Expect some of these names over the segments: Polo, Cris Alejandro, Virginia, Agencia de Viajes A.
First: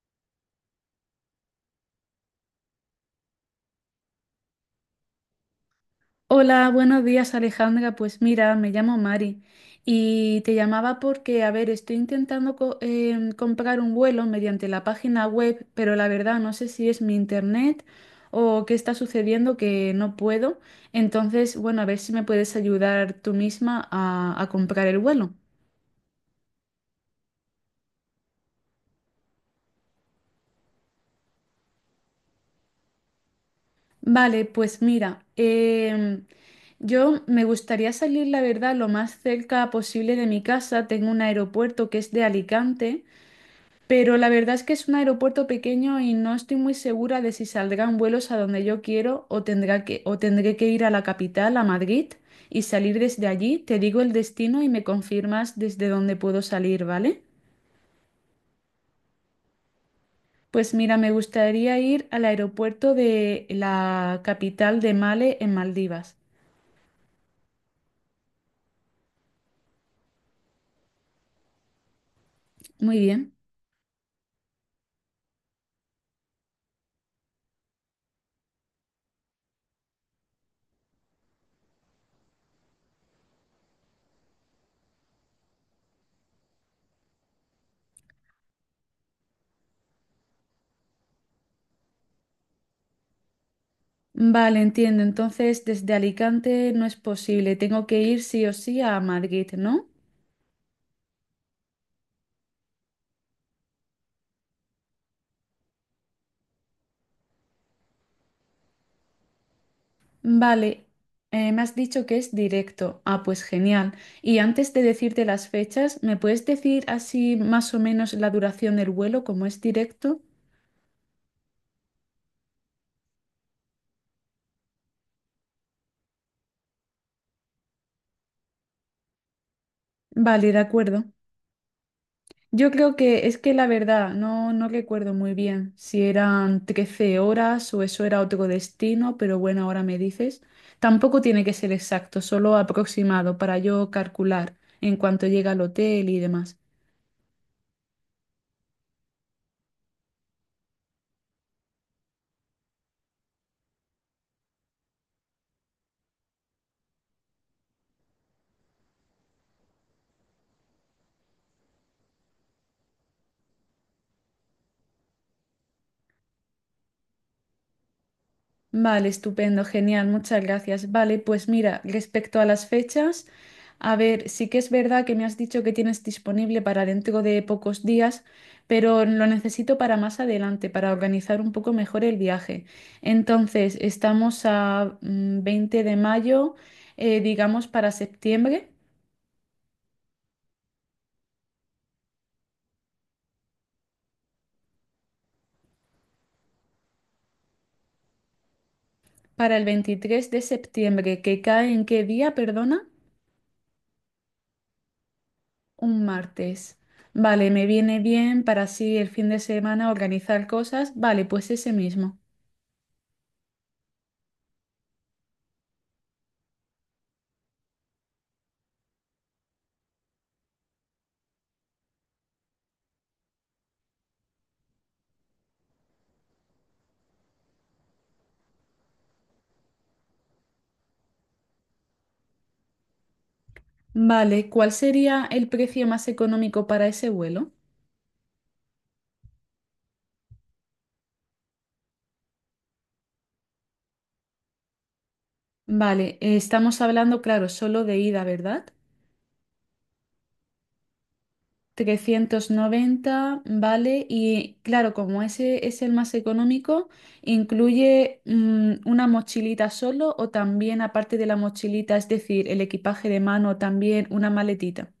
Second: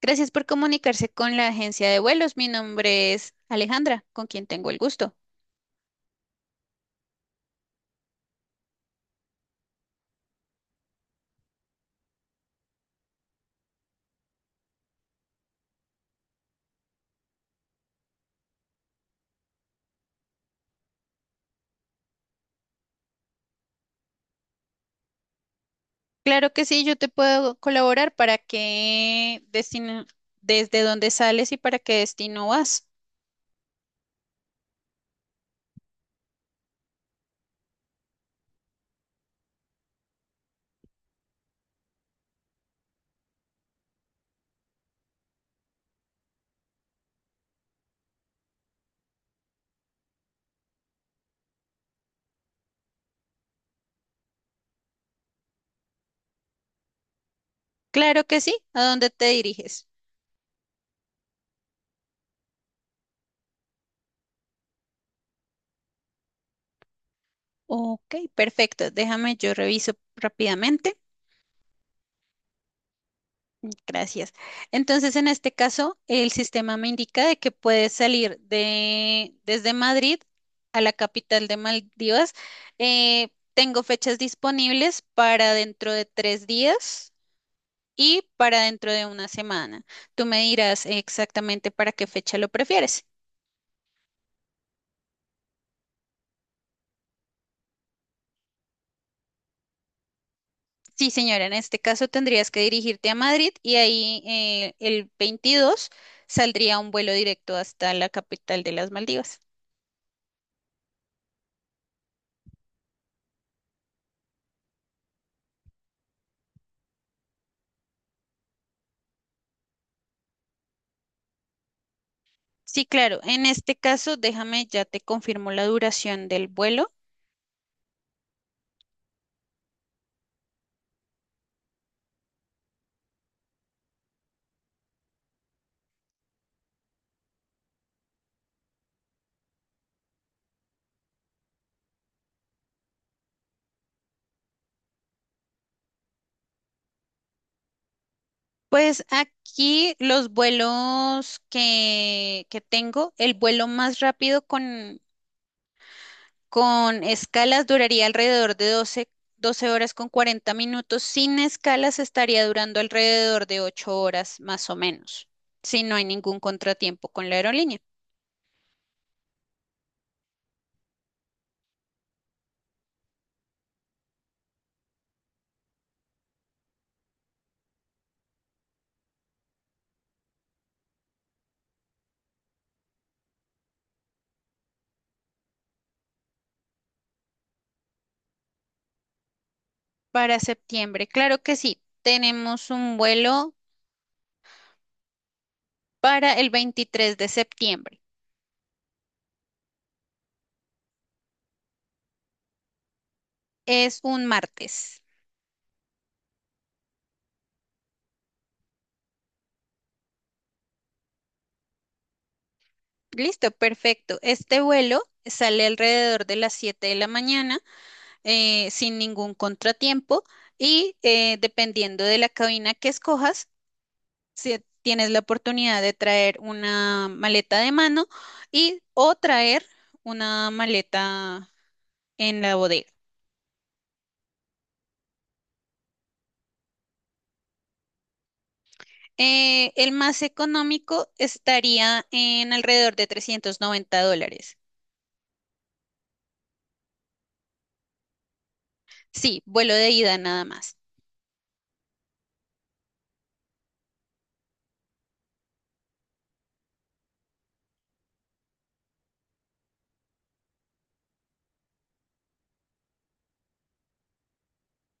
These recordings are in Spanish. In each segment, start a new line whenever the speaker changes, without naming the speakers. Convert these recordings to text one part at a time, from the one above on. Gracias por comunicarse con la agencia de vuelos. Mi nombre es Alejandra, con quien tengo el gusto.
Hola, buenos días Alejandra. Pues mira, me llamo Mari y te llamaba porque, a ver, estoy intentando comprar un vuelo mediante la página web, pero la verdad no sé si es mi internet o qué está sucediendo que no puedo. Entonces, bueno, a ver si me puedes ayudar tú misma a comprar el vuelo.
Claro que sí, yo te puedo colaborar para qué destino, desde dónde sales y para qué destino vas.
Vale, pues mira, yo me gustaría salir, la verdad, lo más cerca posible de mi casa. Tengo un aeropuerto que es de Alicante. Pero la verdad es que es un aeropuerto pequeño y no estoy muy segura de si saldrán vuelos a donde yo quiero o tendré que ir a la capital, a Madrid, y salir desde allí. Te digo el destino y me confirmas desde dónde puedo salir, ¿vale?
Claro que sí, ¿a dónde te diriges?
Pues mira, me gustaría ir al aeropuerto de la capital de Male en Maldivas.
Ok, perfecto. Déjame, yo reviso rápidamente.
Muy bien.
Gracias. Entonces, en este caso, el sistema me indica de que puedes salir desde Madrid a la capital de Maldivas. Tengo fechas disponibles para dentro de 3 días y para dentro de una semana. Tú me dirás exactamente para qué fecha lo prefieres.
Vale, entiendo. Entonces, desde Alicante no es posible. Tengo que ir sí o sí a Madrid, ¿no?
Sí, señora, en este caso tendrías que dirigirte a Madrid y ahí el 22 saldría un vuelo directo hasta la capital de las Maldivas.
Vale, me has dicho que es directo. Ah, pues genial. Y antes de decirte las fechas, ¿me puedes decir así más o menos la duración del vuelo, como es directo?
Sí, claro. En este caso, déjame, ya te confirmo la duración del vuelo.
Vale, de acuerdo. Yo creo que es que la verdad, no, no recuerdo muy bien si eran 13 horas o eso era otro destino, pero bueno, ahora me dices. Tampoco tiene que ser exacto, solo aproximado para yo calcular en cuanto llega al hotel y demás.
Pues aquí los vuelos que tengo, el vuelo más rápido con escalas duraría alrededor de doce horas con 40 minutos. Sin escalas estaría durando alrededor de 8 horas más o menos, si no hay ningún contratiempo con la aerolínea.
Vale, estupendo, genial, muchas gracias. Vale, pues mira, respecto a las fechas, a ver, sí que es verdad que me has dicho que tienes disponible para dentro de pocos días, pero lo necesito para más adelante, para organizar un poco mejor el viaje. Entonces, estamos a 20 de mayo, digamos para septiembre,
Para septiembre, claro que sí. Tenemos un vuelo para el 23 de septiembre.
para el 23 de septiembre, ¿que cae en qué día, perdona?
Es un martes.
Un martes. Vale, me viene bien para así el fin de semana organizar cosas. Vale, pues ese mismo.
Listo, perfecto. Este vuelo sale alrededor de las 7 de la mañana sin ningún contratiempo y dependiendo de la cabina que escojas, si tienes la oportunidad de traer una maleta de mano y o traer una maleta en la bodega.
Vale, ¿cuál sería el precio más económico para ese vuelo?
El más económico estaría en alrededor de $390.
Vale, estamos hablando, claro, solo de ida, ¿verdad?
Sí, vuelo de ida nada más.
390, vale, y claro, como ese es el más económico, ¿incluye una mochilita solo o también aparte de la mochilita, es decir, el equipaje de mano, también una maletita?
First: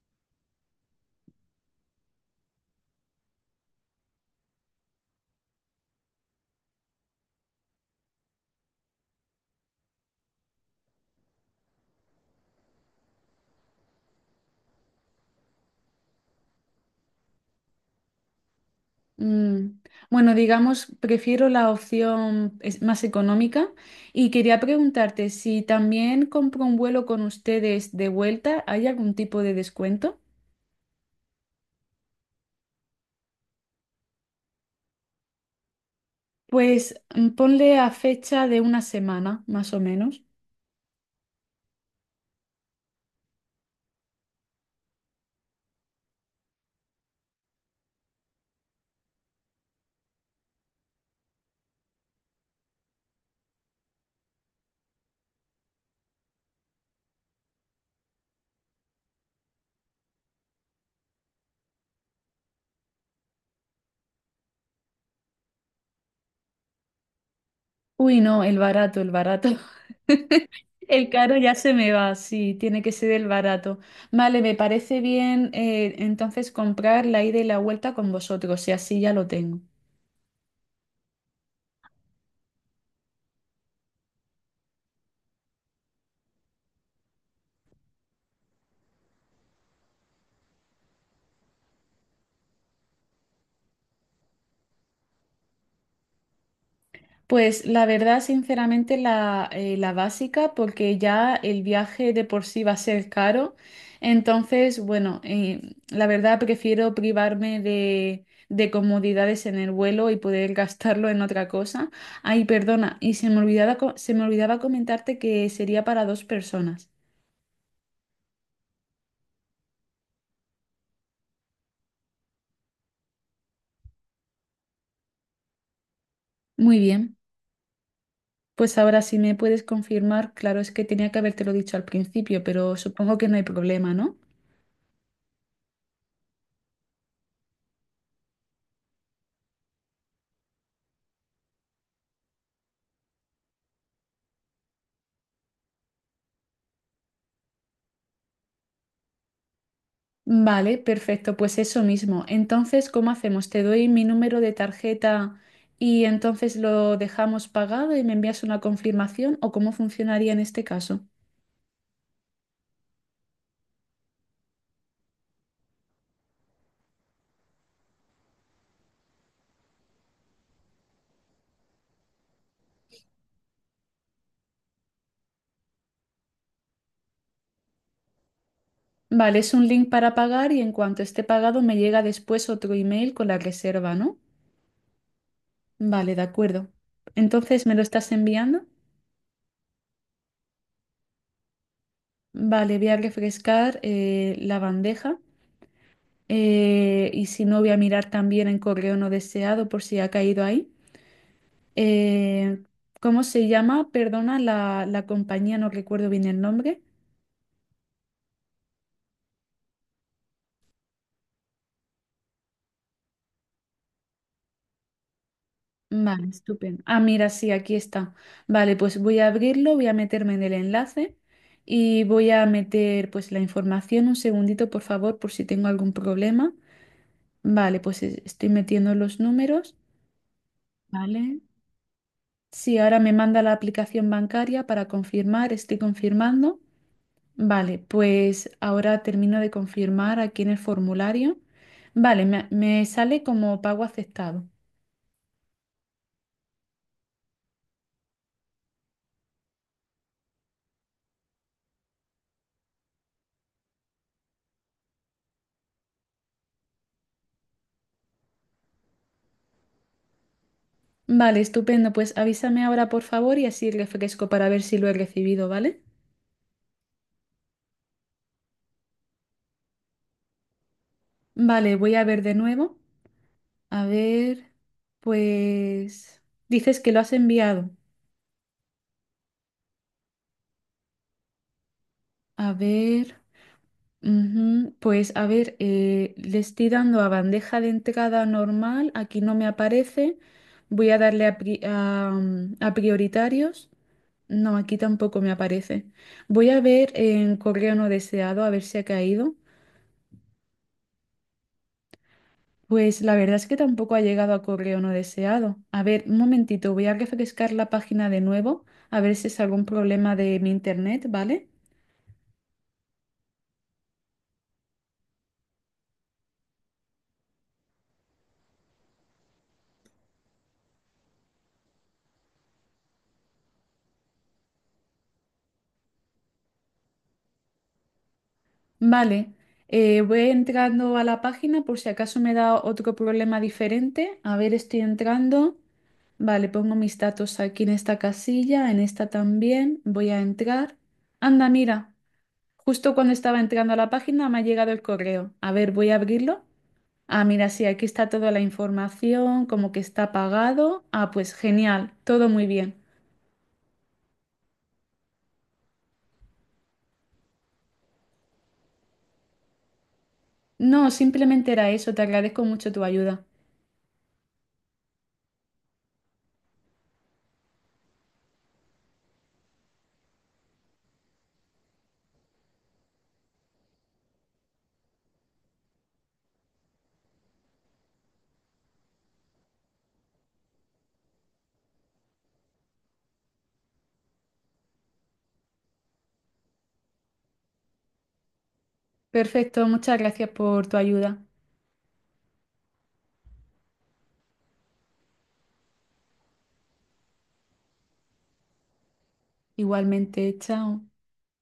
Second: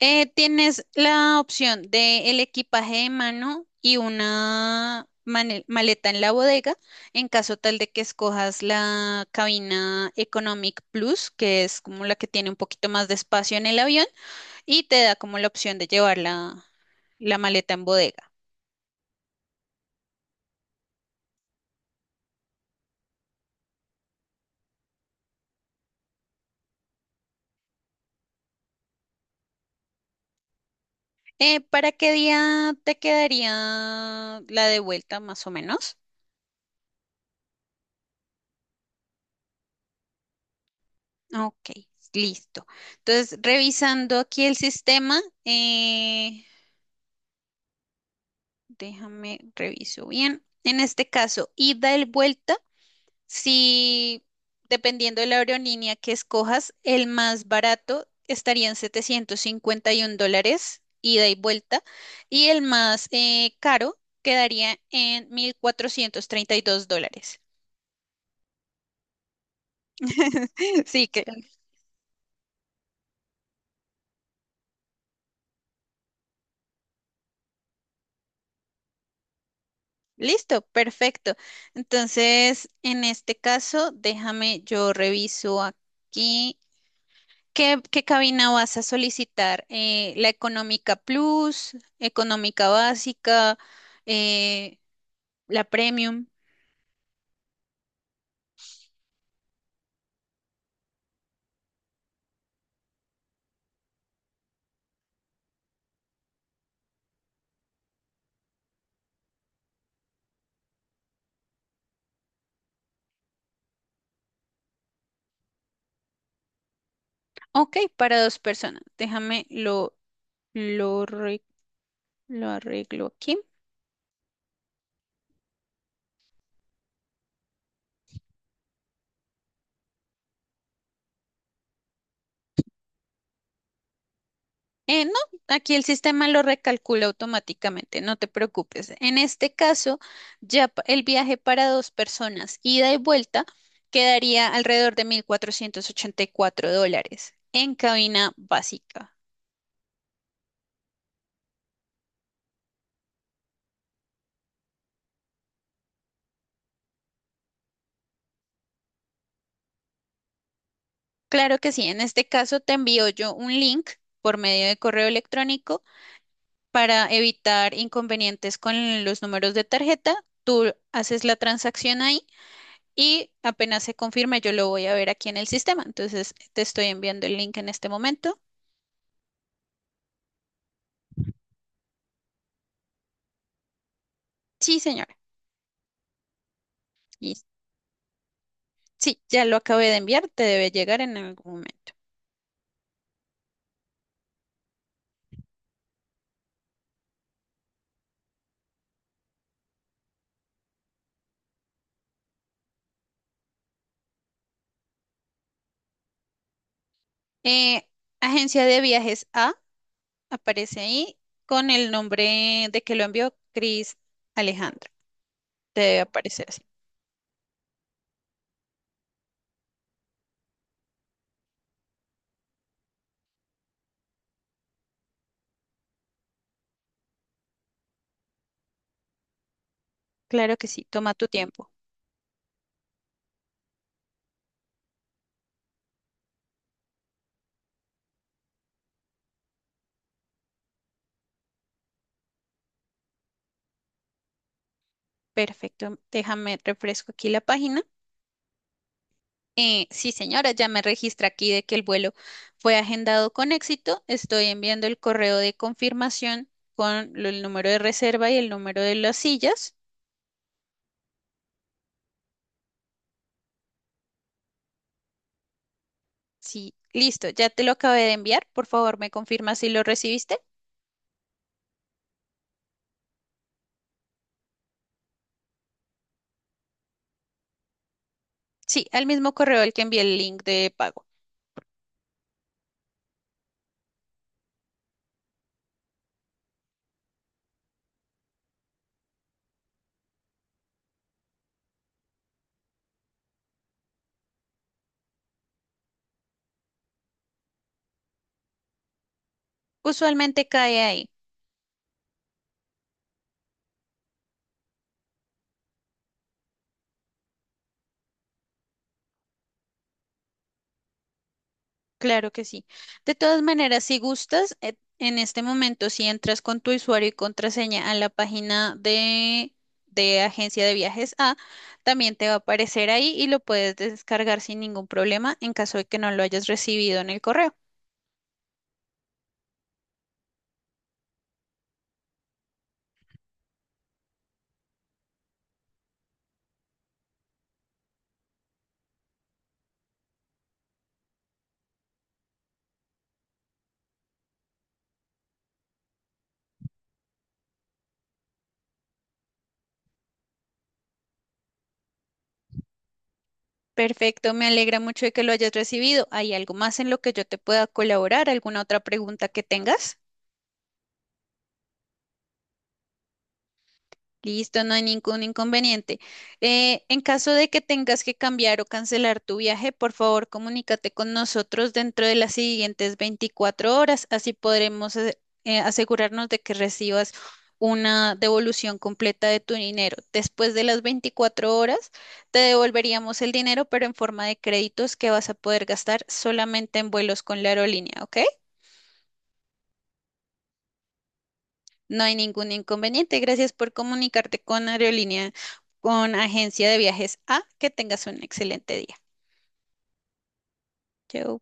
Tienes la opción de el equipaje de mano y una maleta en la bodega, en caso tal de que escojas la cabina Economic Plus, que es como la que tiene un poquito más de espacio en el avión y te da como la opción de llevar la maleta en bodega.
Mm, Bueno, digamos, prefiero la opción más económica y quería preguntarte si también compro un vuelo con ustedes de vuelta, ¿hay algún tipo de descuento?
¿Para qué día te quedaría la de vuelta más o menos?
Pues ponle a fecha de una semana, más o menos.
Ok, listo. Entonces, revisando aquí el sistema, déjame reviso bien. En este caso, ida y vuelta, si dependiendo de la aerolínea que escojas, el más barato estaría en $751, ida y vuelta, y el más caro quedaría en $1,432.
Uy, no, el barato, el barato.
Sí,
El
que
caro ya se me va, sí, tiene que ser el barato. Vale, me parece bien entonces comprar la ida y la vuelta con vosotros y así ya lo tengo.
listo, perfecto. Entonces, en este caso, déjame yo reviso aquí. ¿Qué cabina vas a solicitar? ¿La económica plus, económica básica, eh, la premium?
Pues la verdad, sinceramente, la básica, porque ya el viaje de por sí va a ser caro. Entonces, bueno, la verdad prefiero privarme de comodidades en el vuelo y poder gastarlo en otra cosa. Ay, perdona, y se me olvidaba, se me olvidaba comentarte que sería para dos personas.
Ok, para dos personas. Déjame lo, re- lo arreglo aquí.
Muy bien, pues ahora si me puedes confirmar, claro, es que tenía que habértelo dicho al principio, pero supongo que no hay problema, ¿no?
No, aquí el sistema lo recalcula automáticamente, no te preocupes. En este caso, el viaje para dos personas, ida y vuelta, quedaría alrededor de $1,484 en cabina básica.
Vale, perfecto, pues eso mismo. Entonces, ¿cómo hacemos? Te doy mi número de tarjeta y entonces lo dejamos pagado y me envías una confirmación o cómo funcionaría en este caso.
Claro que sí, en este caso te envío yo un link por medio de correo electrónico para evitar inconvenientes con los números de tarjeta. Tú haces la transacción ahí y apenas se confirme, yo lo voy a ver aquí en el sistema. Entonces, te estoy enviando el link en este momento.
Vale, es un link para pagar y en cuanto esté pagado me llega después otro email con la reserva, ¿no?
Sí, señora.
Vale, de acuerdo.
Listo.
Entonces, ¿me lo estás enviando?
Sí, ya lo acabé de enviar, te debe llegar en algún momento.
Vale, voy a refrescar la bandeja y si no, voy a mirar también en correo no deseado por si ha caído ahí. Eh, ¿Cómo se llama? Perdona la compañía, no recuerdo bien el nombre.
Eh, agencia de Viajes A aparece ahí con el nombre de que lo envió Cris Alejandro. Te debe
Vale,
aparecer así.
estupendo. Ah, mira, sí, aquí está. Vale, pues voy a abrirlo, voy a meterme en el enlace y voy a meter pues la información. Un segundito, por favor, por si tengo algún problema. Vale, pues estoy metiendo los números.
Claro que sí, toma tu
Vale.
tiempo.
Sí, ahora me manda la aplicación bancaria para confirmar, estoy confirmando. Vale, pues ahora termino de confirmar aquí en el formulario. Vale, me sale como pago aceptado.
Perfecto, déjame refresco aquí la página. Sí, señora, ya me registra aquí de que el vuelo fue agendado con éxito. Estoy enviando el correo de confirmación con el número de reserva y el número de las sillas.
Vale, estupendo. Pues avísame ahora, por favor, y así refresco para ver si lo he recibido, ¿vale?
Sí, listo, ya te lo acabé de enviar. Por favor, me confirma si lo recibiste.
Vale, voy a ver de nuevo. A ver, pues dices que lo has enviado.
Sí, al mismo correo al que envié el link de pago.
A ver, ujú, pues a ver, le estoy dando a bandeja de entrada normal, aquí no me aparece. Voy a darle a prioritarios. No, aquí tampoco me aparece. Voy a ver en correo no deseado a ver si ha caído.
Usualmente cae ahí.
Pues la verdad es que tampoco ha llegado a correo no deseado. A ver, un momentito, voy a refrescar la página de nuevo, a ver si es algún problema de mi internet, ¿vale?
Claro que sí. De todas maneras, si gustas, en este momento, si entras con tu usuario y contraseña a la página de Agencia de Viajes A, también te va a aparecer ahí y lo puedes descargar sin ningún problema en caso de que no lo hayas recibido en el correo.
Vale, voy entrando a la página por si acaso me da otro problema diferente. A ver, estoy entrando. Vale, pongo mis datos aquí en esta casilla, en esta también. Voy a entrar. Anda, mira. Justo cuando estaba entrando a la página me ha llegado el correo. A ver, voy a abrirlo. Ah, mira, sí, aquí está toda la información, como que está pagado. Ah, pues genial, todo muy bien.
Perfecto, me alegra mucho de que lo hayas recibido. ¿Hay algo más en lo que yo te pueda colaborar? ¿Alguna otra pregunta que tengas?
No, simplemente era eso, te agradezco mucho tu ayuda.
Listo, no hay ningún inconveniente. En caso de que tengas que cambiar o cancelar tu viaje, por favor, comunícate con nosotros dentro de las siguientes 24 horas, así podremos asegurarnos de que recibas una devolución completa de tu dinero. Después de las 24 horas, te devolveríamos el dinero, pero en forma de créditos que vas a poder gastar solamente en vuelos con la aerolínea, ¿ok?
Perfecto, muchas gracias por tu ayuda.
No hay ningún inconveniente. Gracias por comunicarte con Aerolínea, con Agencia de Viajes A. Que tengas un excelente día.
Igualmente, chao.
Chao.